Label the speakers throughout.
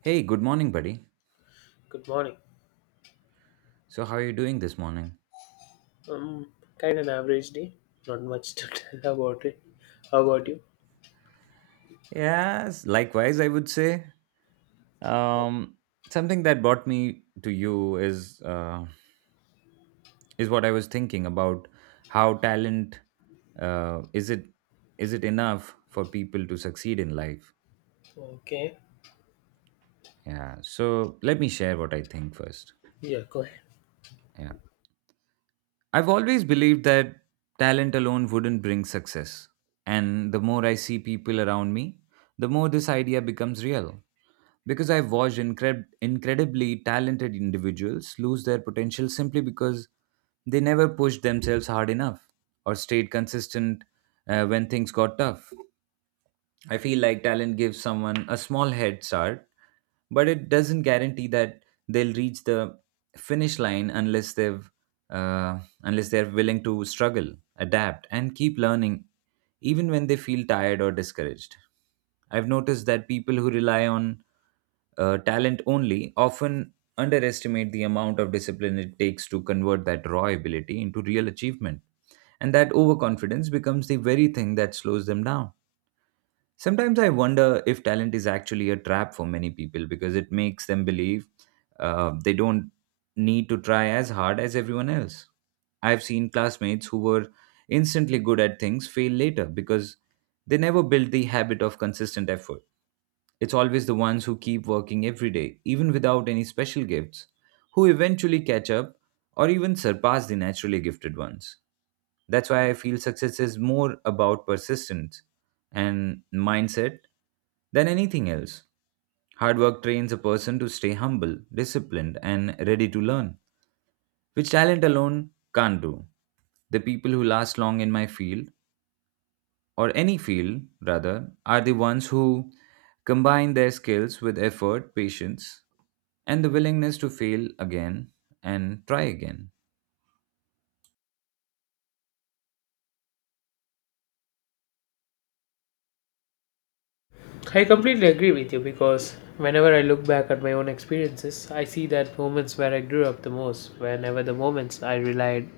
Speaker 1: Hey, good morning, buddy.
Speaker 2: Good morning.
Speaker 1: So, how are you doing this morning?
Speaker 2: Um, Kind of an average day. Not much to tell about it. How about you?
Speaker 1: Yes, likewise, I would say. Um, Something that brought me to you is what I was thinking about how talent uh, is it is it enough for people to succeed in life?
Speaker 2: Okay.
Speaker 1: Yeah. So let me share what I think first.
Speaker 2: Yeah, go ahead.
Speaker 1: Yeah, I've always believed that talent alone wouldn't bring success, and the more I see people around me, the more this idea becomes real. Because I've watched incredibly talented individuals lose their potential simply because they never pushed themselves hard enough or stayed consistent when things got tough. I feel like talent gives someone a small head start, but it doesn't guarantee that they'll reach the finish line unless they've unless they're willing to struggle, adapt, and keep learning even when they feel tired or discouraged. I've noticed that people who rely on talent only often underestimate the amount of discipline it takes to convert that raw ability into real achievement. And that overconfidence becomes the very thing that slows them down. Sometimes I wonder if talent is actually a trap for many people because it makes them believe they don't need to try as hard as everyone else. I've seen classmates who were instantly good at things fail later because they never built the habit of consistent effort. It's always the ones who keep working every day, even without any special gifts, who eventually catch up or even surpass the naturally gifted ones. That's why I feel success is more about persistence and mindset than anything else. Hard work trains a person to stay humble, disciplined, and ready to learn, which talent alone can't do. The people who last long in my field or any field rather, are the ones who combine their skills with effort, patience, and the willingness to fail again and try again.
Speaker 2: I completely agree with you because whenever I look back at my own experiences, I see that moments where I grew up the most, whenever the moments I relied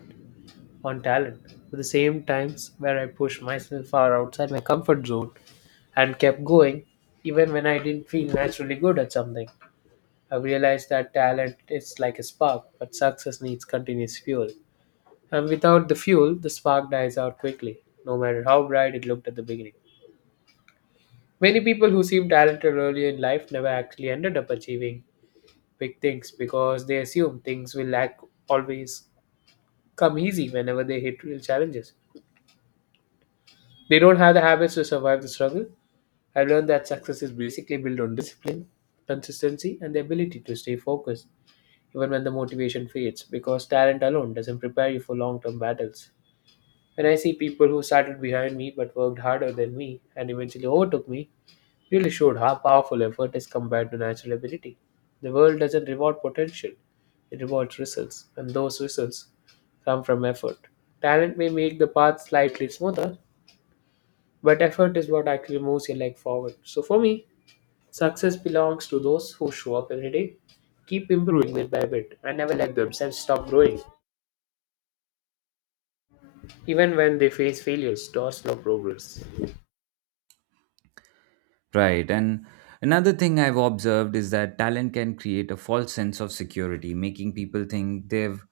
Speaker 2: on talent, but the same times where I pushed myself far outside my comfort zone and kept going, even when I didn't feel naturally good at something. I realized that talent is like a spark, but success needs continuous fuel. And without the fuel, the spark dies out quickly, no matter how bright it looked at the beginning. Many people who seem talented early in life never actually ended up achieving big things because they assume things will lack, always come easy whenever they hit real challenges. They don't have the habits to survive the struggle. I have learned that success is basically built on discipline, consistency, and the ability to stay focused even when the motivation fades, because talent alone doesn't prepare you for long term battles. When I see people who started behind me but worked harder than me and eventually overtook me, really showed how powerful effort is compared to natural ability. The world doesn't reward potential, it rewards results, and those results come from effort. Talent may make the path slightly smoother, but effort is what actually moves your leg forward. So for me, success belongs to those who show up every day, keep improving bit by bit, and never let themselves stop growing, even when they face failures or slow progress.
Speaker 1: Right. And another thing I've observed is that talent can create a false sense of security, making people think they've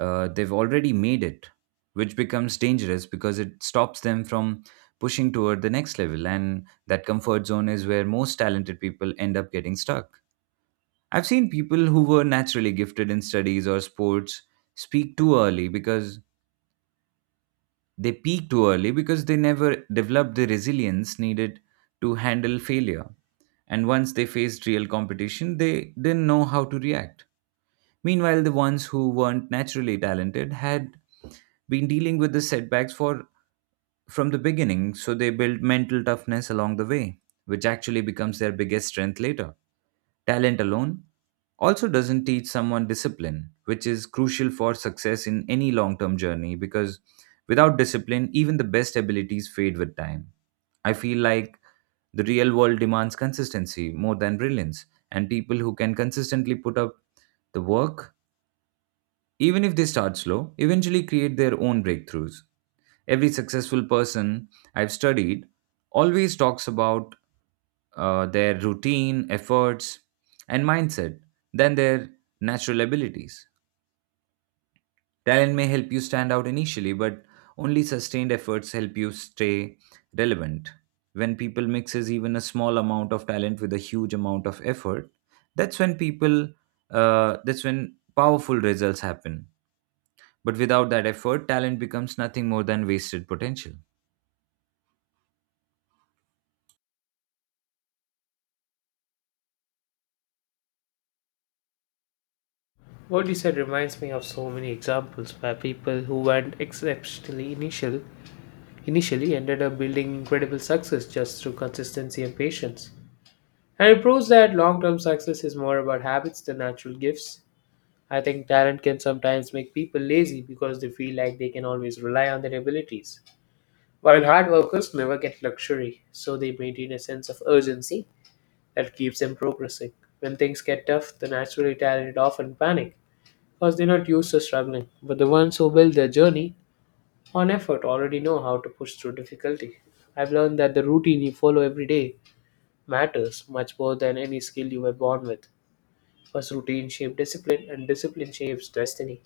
Speaker 1: uh, they've already made it, which becomes dangerous because it stops them from pushing toward the next level. And that comfort zone is where most talented people end up getting stuck. I've seen people who were naturally gifted in studies or sports speak too early because they peak too early because they never developed the resilience needed to handle failure. And once they faced real competition, they didn't know how to react. Meanwhile, the ones who weren't naturally talented had been dealing with the setbacks for from the beginning, so they built mental toughness along the way, which actually becomes their biggest strength later. Talent alone also doesn't teach someone discipline, which is crucial for success in any long term journey because without discipline, even the best abilities fade with time. I feel like the real world demands consistency more than brilliance, and people who can consistently put up the work, even if they start slow, eventually create their own breakthroughs. Every successful person I've studied always talks about their routine, efforts, and mindset than their natural abilities. Talent may help you stand out initially, but only sustained efforts help you stay relevant. When people mixes even a small amount of talent with a huge amount of effort, that's when people that's when powerful results happen. But without that effort, talent becomes nothing more than wasted potential.
Speaker 2: What you said reminds me of so many examples where people who weren't exceptionally initially ended up building incredible success just through consistency and patience. And it proves that long-term success is more about habits than natural gifts. I think talent can sometimes make people lazy because they feel like they can always rely on their abilities. While hard workers never get luxury, so they maintain a sense of urgency that keeps them progressing. When things get tough, the naturally talented often panic because they're not used to struggling. But the ones who build their journey on effort already know how to push through difficulty. I've learned that the routine you follow every day matters much more than any skill you were born with. First, routine shapes discipline, and discipline shapes destiny.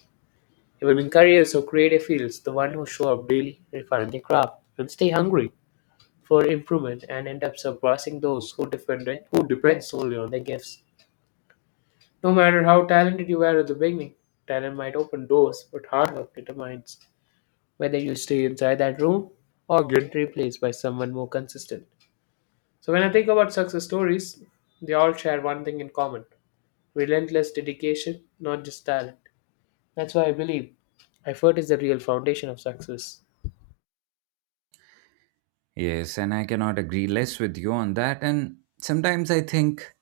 Speaker 2: Even in careers or creative fields, the one who show up daily, refine their craft, and stay hungry for improvement and end up surpassing those who depend solely on their gifts. No matter how talented you were at the beginning, talent might open doors, but hard work determines whether you stay inside that room or get replaced by someone more consistent. So, when I think about success stories, they all share one thing in common, relentless dedication, not just talent. That's why I believe effort is the real foundation of success.
Speaker 1: Yes, and I cannot agree less with you on that. And sometimes I think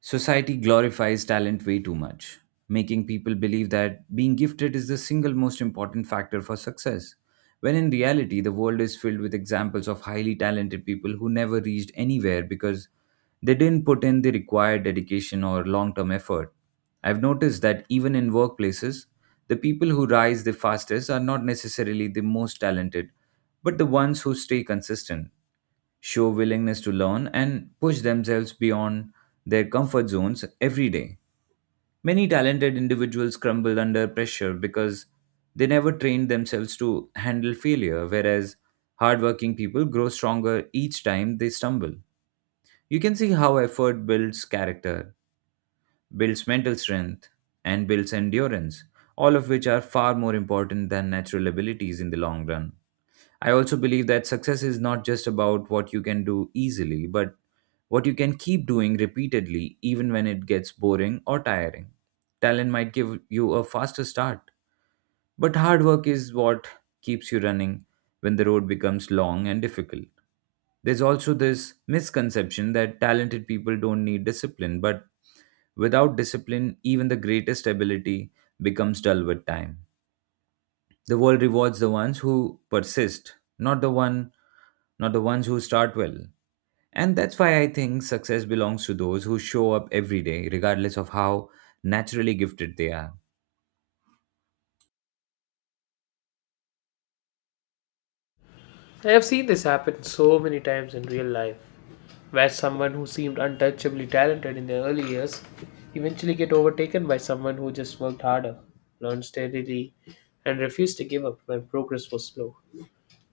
Speaker 1: society glorifies talent way too much, making people believe that being gifted is the single most important factor for success, when in reality, the world is filled with examples of highly talented people who never reached anywhere because they didn't put in the required dedication or long term effort. I've noticed that even in workplaces, the people who rise the fastest are not necessarily the most talented, but the ones who stay consistent, show willingness to learn and push themselves beyond their comfort zones every day. Many talented individuals crumble under pressure because they never trained themselves to handle failure, whereas hardworking people grow stronger each time they stumble. You can see how effort builds character, builds mental strength, and builds endurance, all of which are far more important than natural abilities in the long run. I also believe that success is not just about what you can do easily, but what you can keep doing repeatedly, even when it gets boring or tiring. Talent might give you a faster start, but hard work is what keeps you running when the road becomes long and difficult. There's also this misconception that talented people don't need discipline, but without discipline, even the greatest ability becomes dull with time. The world rewards the ones who persist, not the one not the ones who start well. And that's why I think success belongs to those who show up every day, regardless of how naturally gifted they are.
Speaker 2: I have seen this happen so many times in real life, where someone who seemed untouchably talented in their early years eventually get overtaken by someone who just worked harder, learned steadily, and refused to give up when progress was slow.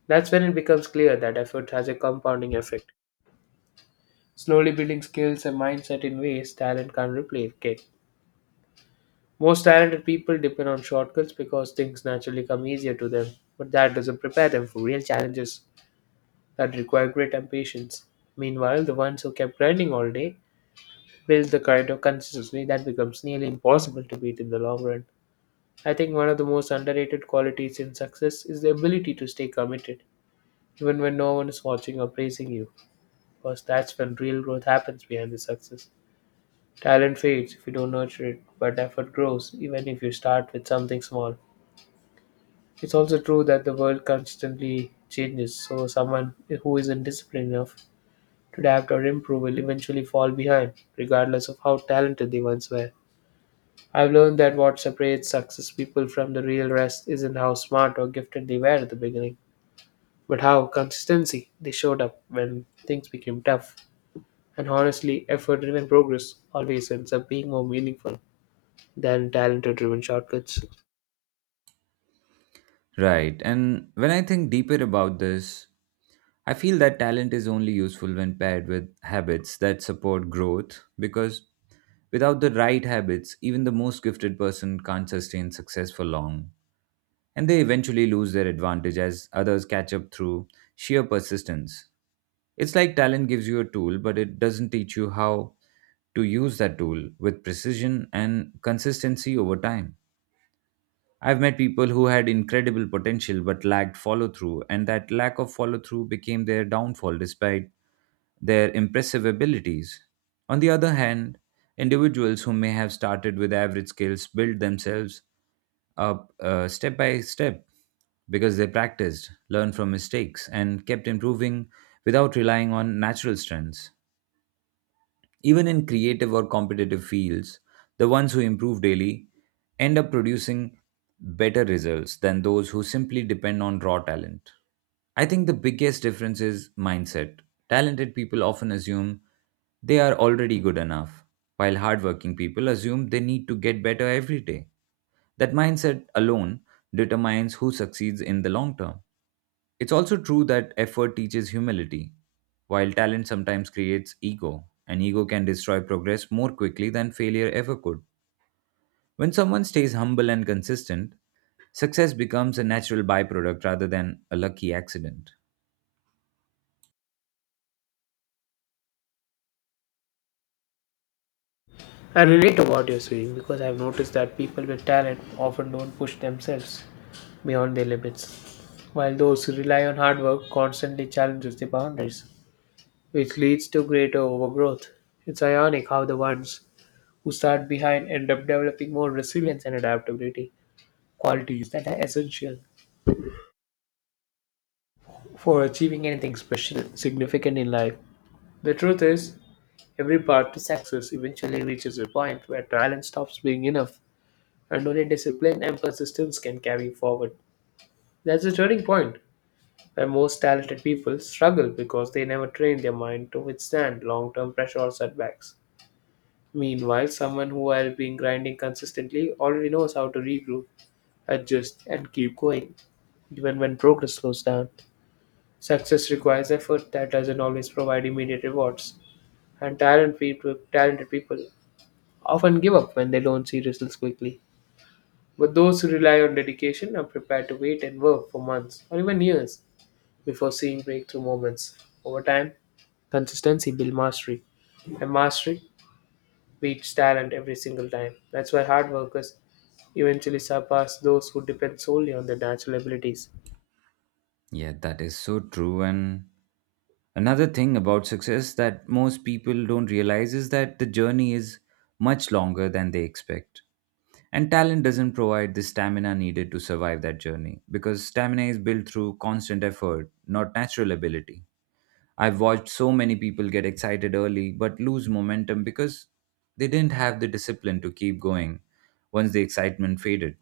Speaker 2: That's when it becomes clear that effort has a compounding effect, slowly building skills and mindset in ways talent can't replicate. Most talented people depend on shortcuts because things naturally come easier to them, but that doesn't prepare them for real challenges that require grit and patience. Meanwhile, the ones who kept grinding all day build the kind of consistency that becomes nearly impossible to beat in the long run. I think one of the most underrated qualities in success is the ability to stay committed, even when no one is watching or praising you, because that's when real growth happens behind the success. Talent fades if you don't nurture it, but effort grows even if you start with something small. It's also true that the world constantly changes, so someone who isn't disciplined enough to adapt or improve will eventually fall behind, regardless of how talented they once were. I've learned that what separates success people from the real rest isn't how smart or gifted they were at the beginning, but how consistency they showed up when things became tough. And honestly, effort-driven progress always ends up being more meaningful than talent-driven shortcuts.
Speaker 1: Right. And when I think deeper about this, I feel that talent is only useful when paired with habits that support growth because without the right habits, even the most gifted person can't sustain success for long, and they eventually lose their advantage as others catch up through sheer persistence. It's like talent gives you a tool, but it doesn't teach you how to use that tool with precision and consistency over time. I've met people who had incredible potential but lacked follow through, and that lack of follow through became their downfall despite their impressive abilities. On the other hand, individuals who may have started with average skills built themselves up step by step because they practiced, learned from mistakes, and kept improving without relying on natural strengths. Even in creative or competitive fields, the ones who improve daily end up producing better results than those who simply depend on raw talent. I think the biggest difference is mindset. Talented people often assume they are already good enough, while hardworking people assume they need to get better every day. That mindset alone determines who succeeds in the long term. It's also true that effort teaches humility while talent sometimes creates ego, and ego can destroy progress more quickly than failure ever could. When someone stays humble and consistent, success becomes a natural byproduct rather than a lucky accident.
Speaker 2: I relate to what you're saying because I've noticed that people with talent often don't push themselves beyond their limits, while those who rely on hard work constantly challenges their boundaries, which leads to greater overgrowth. It's ironic how the ones who start behind end up developing more resilience and adaptability, qualities that are essential for achieving anything special, significant in life. The truth is, every party's success eventually reaches a point where talent stops being enough and only discipline and persistence can carry forward. That's the turning point where most talented people struggle because they never train their mind to withstand long term pressure or setbacks. Meanwhile, someone who has been grinding consistently already knows how to regroup, adjust, and keep going, even when progress slows down. Success requires effort that doesn't always provide immediate rewards, and talented people often give up when they don't see results quickly. But those who rely on dedication are prepared to wait and work for months or even years before seeing breakthrough moments. Over time, consistency builds mastery, and mastery beats talent every single time. That's why hard workers eventually surpass those who depend solely on their natural abilities.
Speaker 1: Yeah, that is so true. And another thing about success that most people don't realize is that the journey is much longer than they expect. And talent doesn't provide the stamina needed to survive that journey because stamina is built through constant effort, not natural ability. I've watched so many people get excited early but lose momentum because they didn't have the discipline to keep going once the excitement faded.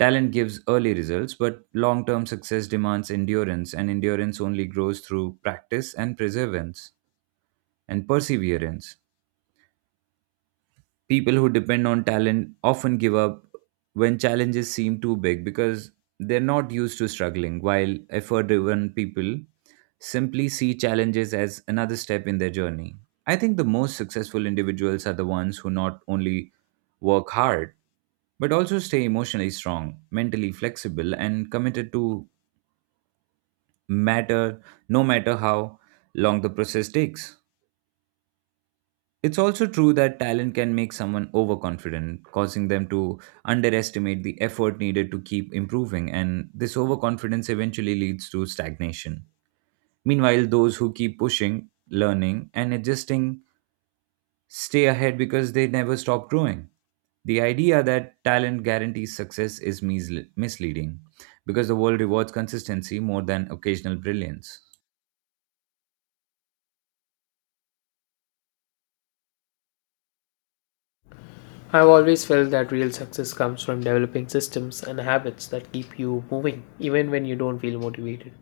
Speaker 1: Talent gives early results, but long term success demands endurance, and endurance only grows through practice and perseverance. People who depend on talent often give up when challenges seem too big because they're not used to struggling, while effort driven people simply see challenges as another step in their journey. I think the most successful individuals are the ones who not only work hard, but also stay emotionally strong, mentally flexible, and committed to matter no matter how long the process takes. It's also true that talent can make someone overconfident, causing them to underestimate the effort needed to keep improving, and this overconfidence eventually leads to stagnation. Meanwhile, those who keep pushing, learning, and adjusting stay ahead because they never stop growing. The idea that talent guarantees success is misleading because the world rewards consistency more than occasional brilliance.
Speaker 2: I've always felt that real success comes from developing systems and habits that keep you moving even when you don't feel motivated.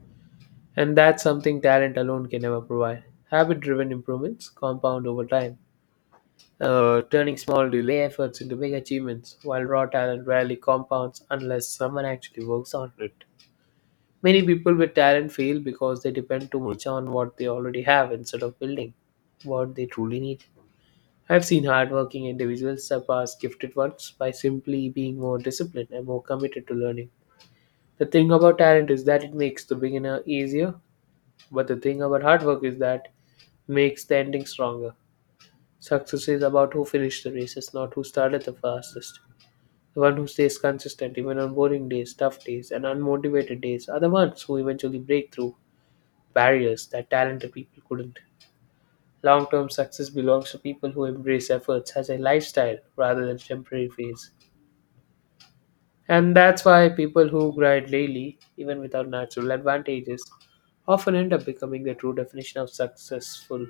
Speaker 2: And that's something talent alone can never provide. Habit driven improvements compound over time, turning small delay efforts into big achievements, while raw talent rarely compounds unless someone actually works on it. Many people with talent fail because they depend too much on what they already have instead of building what they truly need. I've seen hardworking individuals surpass gifted ones by simply being more disciplined and more committed to learning. The thing about talent is that it makes the beginner easier. But the thing about hard work is that makes the ending stronger. Success is about who finished the races, not who started the fastest. The one who stays consistent even on boring days, tough days, and unmotivated days are the ones who eventually break through barriers that talented people couldn't. Long term success belongs to people who embrace efforts as a lifestyle rather than temporary phase. And that's why people who grind daily, even without natural advantages, often end up becoming the true definition of successful.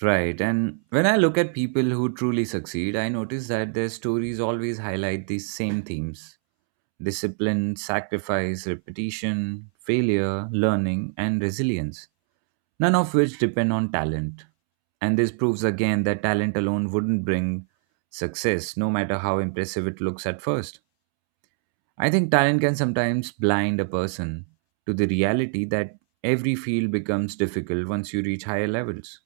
Speaker 1: Right. And when I look at people who truly succeed, I notice that their stories always highlight these same themes: discipline, sacrifice, repetition, failure, learning, and resilience, none of which depend on talent. And this proves again that talent alone wouldn't bring success, no matter how impressive it looks at first. I think talent can sometimes blind a person to the reality that every field becomes difficult once you reach higher levels,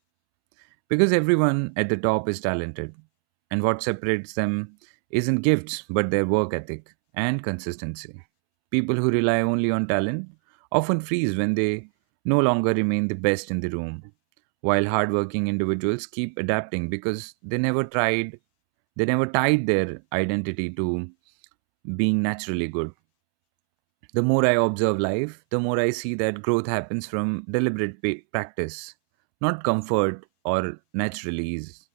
Speaker 1: because everyone at the top is talented, and what separates them isn't gifts but their work ethic and consistency. People who rely only on talent often freeze when they no longer remain the best in the room, while hardworking individuals keep adapting because they never tied their identity to being naturally good. The more I observe life, the more I see that growth happens from deliberate practice, not comfort or natural ease.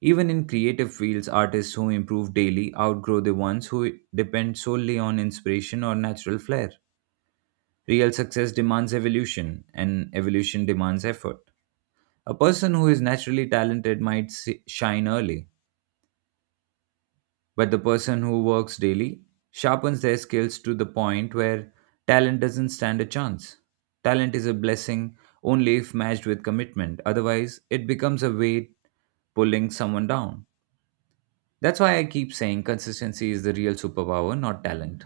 Speaker 1: Even in creative fields, artists who improve daily outgrow the ones who depend solely on inspiration or natural flair. Real success demands evolution, and evolution demands effort. A person who is naturally talented might shine early, but the person who works daily sharpens their skills to the point where talent doesn't stand a chance. Talent is a blessing only if matched with commitment, otherwise, it becomes a weight pulling someone down. That's why I keep saying consistency is the real superpower, not talent.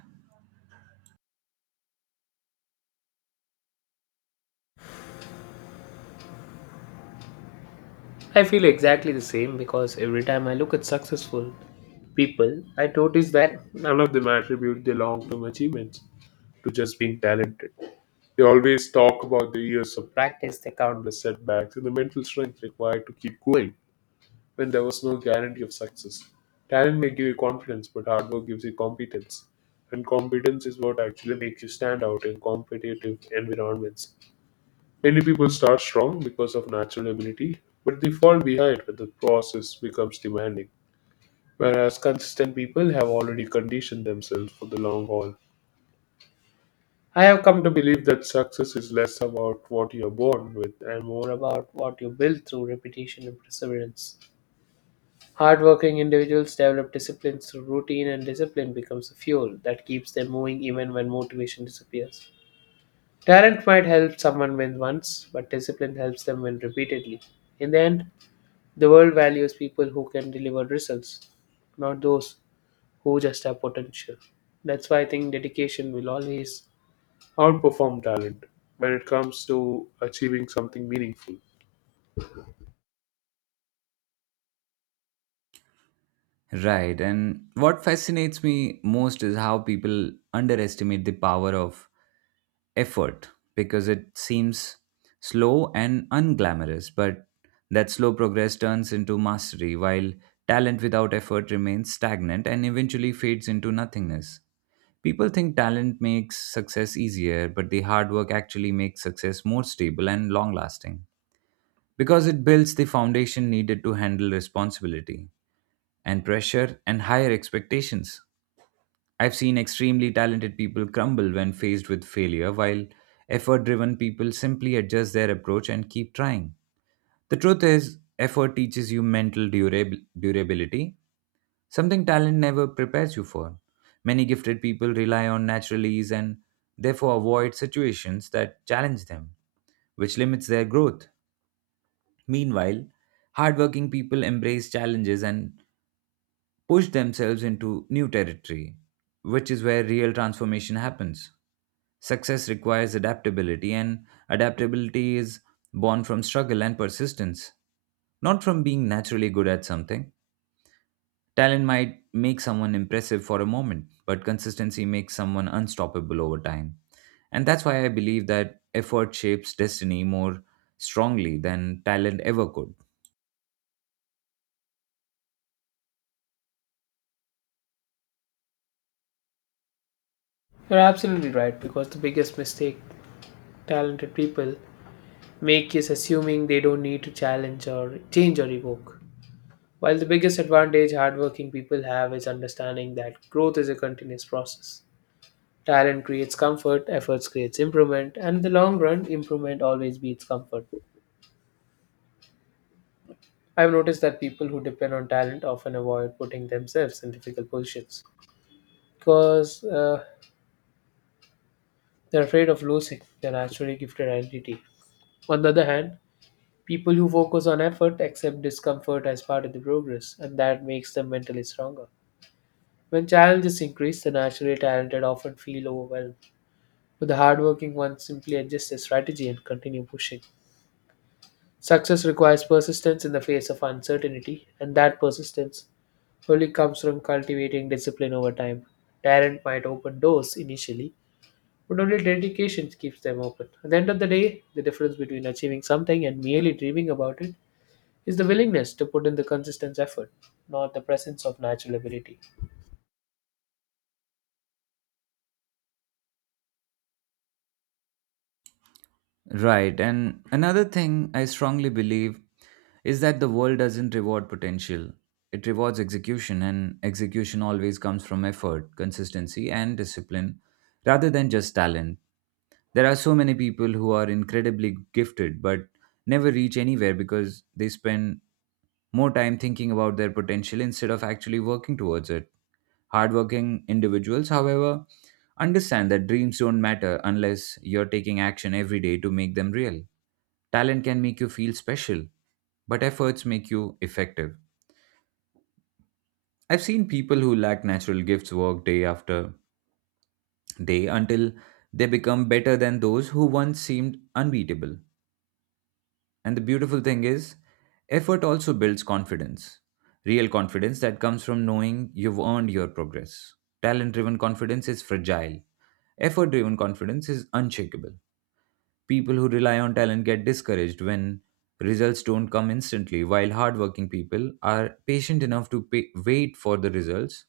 Speaker 2: I feel exactly the same because every time I look at successful people, I notice that none of them attribute their long term achievements to just being talented. They always talk about the years of practice, the countless setbacks, and the mental strength required to keep going when there was no guarantee of success. Talent may give you confidence, but hard work gives you competence. And competence is what actually makes you stand out in competitive environments. Many people start strong because of natural ability, but they fall behind when the process becomes demanding, whereas consistent people have already conditioned themselves for the long haul. I have come to believe that success is less about what you are born with and more about what you build through repetition and perseverance. Hardworking individuals develop discipline through routine, and discipline becomes a fuel that keeps them moving even when motivation disappears. Talent might help someone win once, but discipline helps them win repeatedly. In the end, the world values people who can deliver results, not those who just have potential. That's why I think dedication will always outperform talent when it comes to achieving something meaningful.
Speaker 1: Right. And what fascinates me most is how people underestimate the power of effort because it seems slow and unglamorous, but that slow progress turns into mastery while talent without effort remains stagnant and eventually fades into nothingness. People think talent makes success easier, but the hard work actually makes success more stable and long lasting because it builds the foundation needed to handle responsibility and pressure and higher expectations. I've seen extremely talented people crumble when faced with failure, while effort driven people simply adjust their approach and keep trying. The truth is, effort teaches you mental durability, something talent never prepares you for. Many gifted people rely on natural ease and therefore avoid situations that challenge them, which limits their growth. Meanwhile, hardworking people embrace challenges and push themselves into new territory, which is where real transformation happens. Success requires adaptability, and adaptability is born from struggle and persistence, not from being naturally good at something. Talent might make someone impressive for a moment, but consistency makes someone unstoppable over time. And that's why I believe that effort shapes destiny more strongly than talent ever could.
Speaker 2: You're absolutely right, because the biggest mistake talented people make is assuming they don't need to challenge or change or evoke. While the biggest advantage hardworking people have is understanding that growth is a continuous process. Talent creates comfort, efforts creates improvement, and in the long run, improvement always beats comfort. I've noticed that people who depend on talent often avoid putting themselves in difficult positions because they're afraid of losing their naturally gifted identity. On the other hand, people who focus on effort accept discomfort as part of the progress, and that makes them mentally stronger. When challenges increase, the naturally talented often feel overwhelmed, but the hardworking ones simply adjust their strategy and continue pushing. Success requires persistence in the face of uncertainty, and that persistence only comes from cultivating discipline over time. Talent might open doors initially, but only dedication keeps them open. At the end of the day, the difference between achieving something and merely dreaming about it is the willingness to put in the consistent effort, not the presence of natural ability.
Speaker 1: Right. And another thing I strongly believe is that the world doesn't reward potential. It rewards execution, and execution always comes from effort, consistency, and discipline rather than just talent. There are so many people who are incredibly gifted but never reach anywhere because they spend more time thinking about their potential instead of actually working towards it. Hardworking individuals, however, understand that dreams don't matter unless you're taking action every day to make them real. Talent can make you feel special, but efforts make you effective. I've seen people who lack natural gifts work day after day until they become better than those who once seemed unbeatable. And the beautiful thing is, effort also builds confidence, real confidence that comes from knowing you've earned your progress. Talent driven confidence is fragile, effort driven confidence is unshakable. People who rely on talent get discouraged when results don't come instantly, while hardworking people are patient enough to pay, wait for the results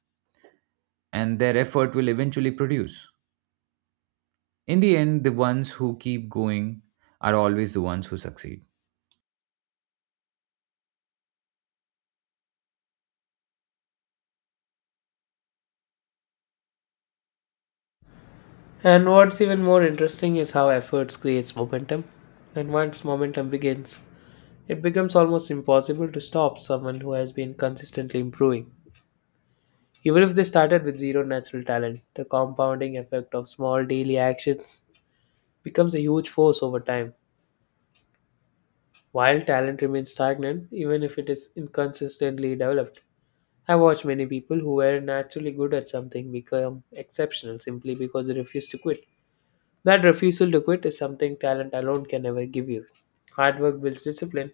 Speaker 1: and their effort will eventually produce. In the end, the ones who keep going are always the ones who succeed.
Speaker 2: And what's even more interesting is how efforts creates momentum. And once momentum begins, it becomes almost impossible to stop someone who has been consistently improving. Even if they started with zero natural talent, the compounding effect of small daily actions becomes a huge force over time. While talent remains stagnant, even if it is inconsistently developed, I watch many people who were naturally good at something become exceptional simply because they refuse to quit. That refusal to quit is something talent alone can never give you. Hard work builds discipline,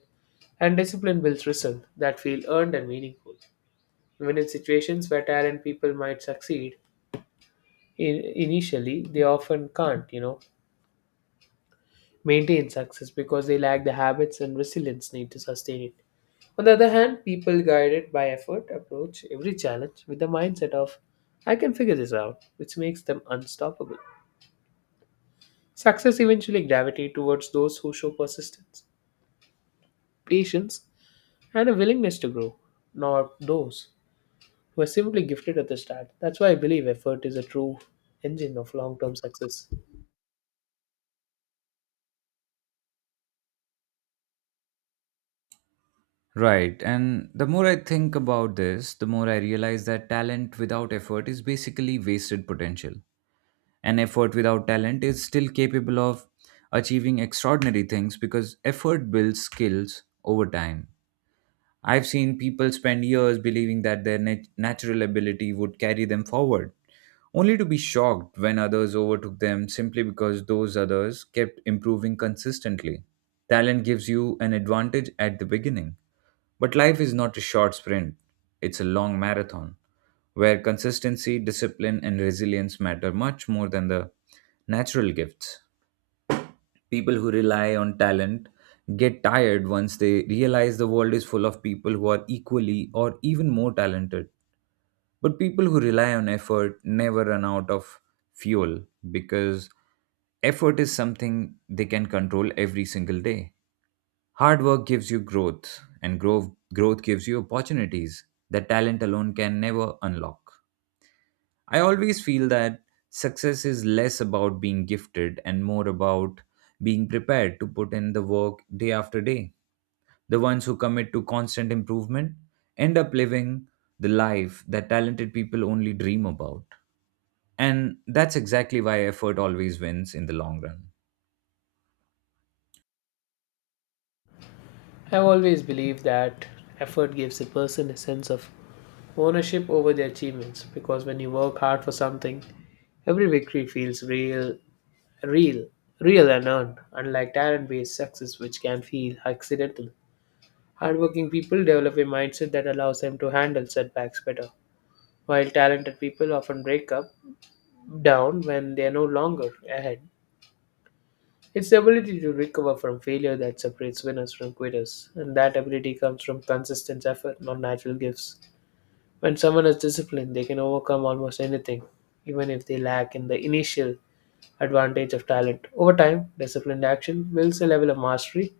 Speaker 2: and discipline builds results that feel earned and meaningful. Even in situations where talent people might succeed, initially they often can't, you know, maintain success because they lack the habits and resilience needed to sustain it. On the other hand, people guided by effort approach every challenge with the mindset of I can figure this out, which makes them unstoppable. Success eventually gravitates towards those who show persistence, patience, and a willingness to grow, not those who are simply gifted at the start. That's why I believe effort is a true engine of long-term success.
Speaker 1: Right, and the more I think about this, the more I realize that talent without effort is basically wasted potential. And effort without talent is still capable of achieving extraordinary things because effort builds skills over time. I've seen people spend years believing that their natural ability would carry them forward only to be shocked when others overtook them simply because those others kept improving consistently. Talent gives you an advantage at the beginning, but life is not a short sprint, it's a long marathon where consistency, discipline, and resilience matter much more than the natural gifts. People who rely on talent get tired once they realize the world is full of people who are equally or even more talented. But people who rely on effort never run out of fuel because effort is something they can control every single day. Hard work gives you growth, and growth, gives you opportunities that talent alone can never unlock. I always feel that success is less about being gifted and more about being prepared to put in the work day after day. The ones who commit to constant improvement end up living the life that talented people only dream about. And that's exactly why effort always wins in the long run.
Speaker 2: I've always believed that effort gives a person a sense of ownership over their achievements because when you work hard for something, every victory feels real, real and earned, unlike talent based success, which can feel accidental. Hardworking people develop a mindset that allows them to handle setbacks better, while talented people often break up down when they are no longer ahead. It's the ability to recover from failure that separates winners from quitters, and that ability comes from consistent effort, not natural gifts. When someone is disciplined, they can overcome almost anything, even if they lack in the initial advantage of talent. Over time, disciplined action builds a level of mastery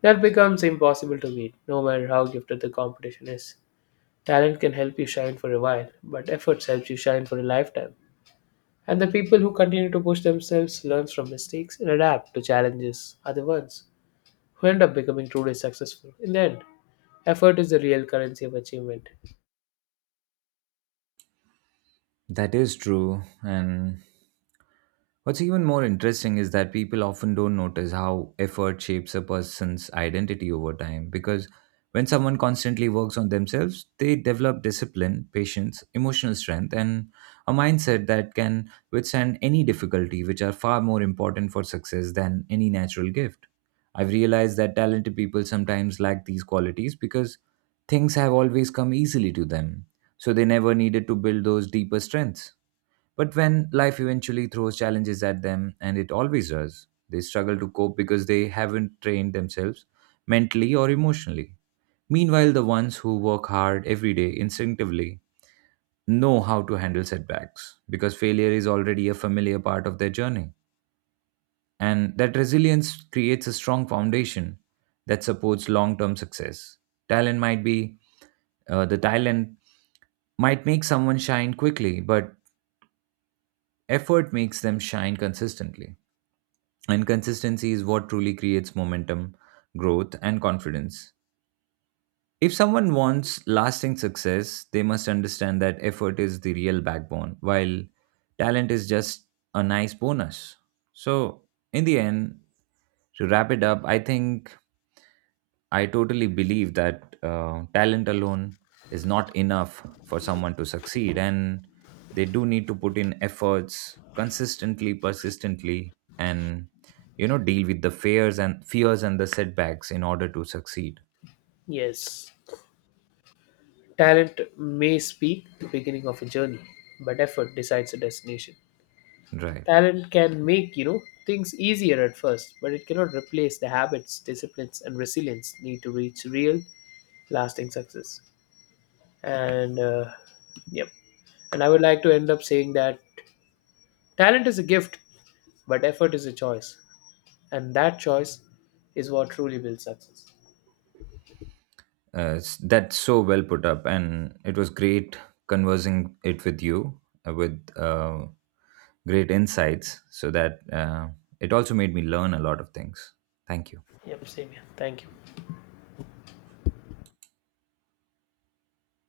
Speaker 2: that becomes impossible to meet, no matter how gifted the competition is. Talent can help you shine for a while, but efforts helps you shine for a lifetime. And the people who continue to push themselves learn from mistakes and adapt to challenges are the ones who end up becoming truly successful. In the end, effort is the real currency of achievement.
Speaker 1: That is true. And what's even more interesting is that people often don't notice how effort shapes a person's identity over time because when someone constantly works on themselves, they develop discipline, patience, emotional strength, and a mindset that can withstand any difficulty, which are far more important for success than any natural gift. I've realized that talented people sometimes lack these qualities because things have always come easily to them, so they never needed to build those deeper strengths. But when life eventually throws challenges at them, and it always does, they struggle to cope because they haven't trained themselves mentally or emotionally. Meanwhile, the ones who work hard every day instinctively know how to handle setbacks because failure is already a familiar part of their journey. And that resilience creates a strong foundation that supports long term success. Talent might be the talent might make someone shine quickly, but effort makes them shine consistently. And consistency is what truly creates momentum, growth, and confidence. If someone wants lasting success, they must understand that effort is the real backbone, while talent is just a nice bonus. So, in the end, to wrap it up, I think I totally believe that talent alone is not enough for someone to succeed, and they do need to put in efforts consistently, persistently, and deal with the fears and the setbacks in order to succeed.
Speaker 2: Yes, talent may speak the beginning of a journey, but effort decides the destination.
Speaker 1: Right.
Speaker 2: Talent can make, you know, things easier at first, but it cannot replace the habits, disciplines, and resilience need to reach real, lasting success. And yep. And I would like to end up saying that talent is a gift, but effort is a choice, and that choice is what truly builds success.
Speaker 1: That's so well put up, and it was great conversing it with you with great insights, so that it also made me learn a lot of things. Thank you.
Speaker 2: Yep, same here. Thank you.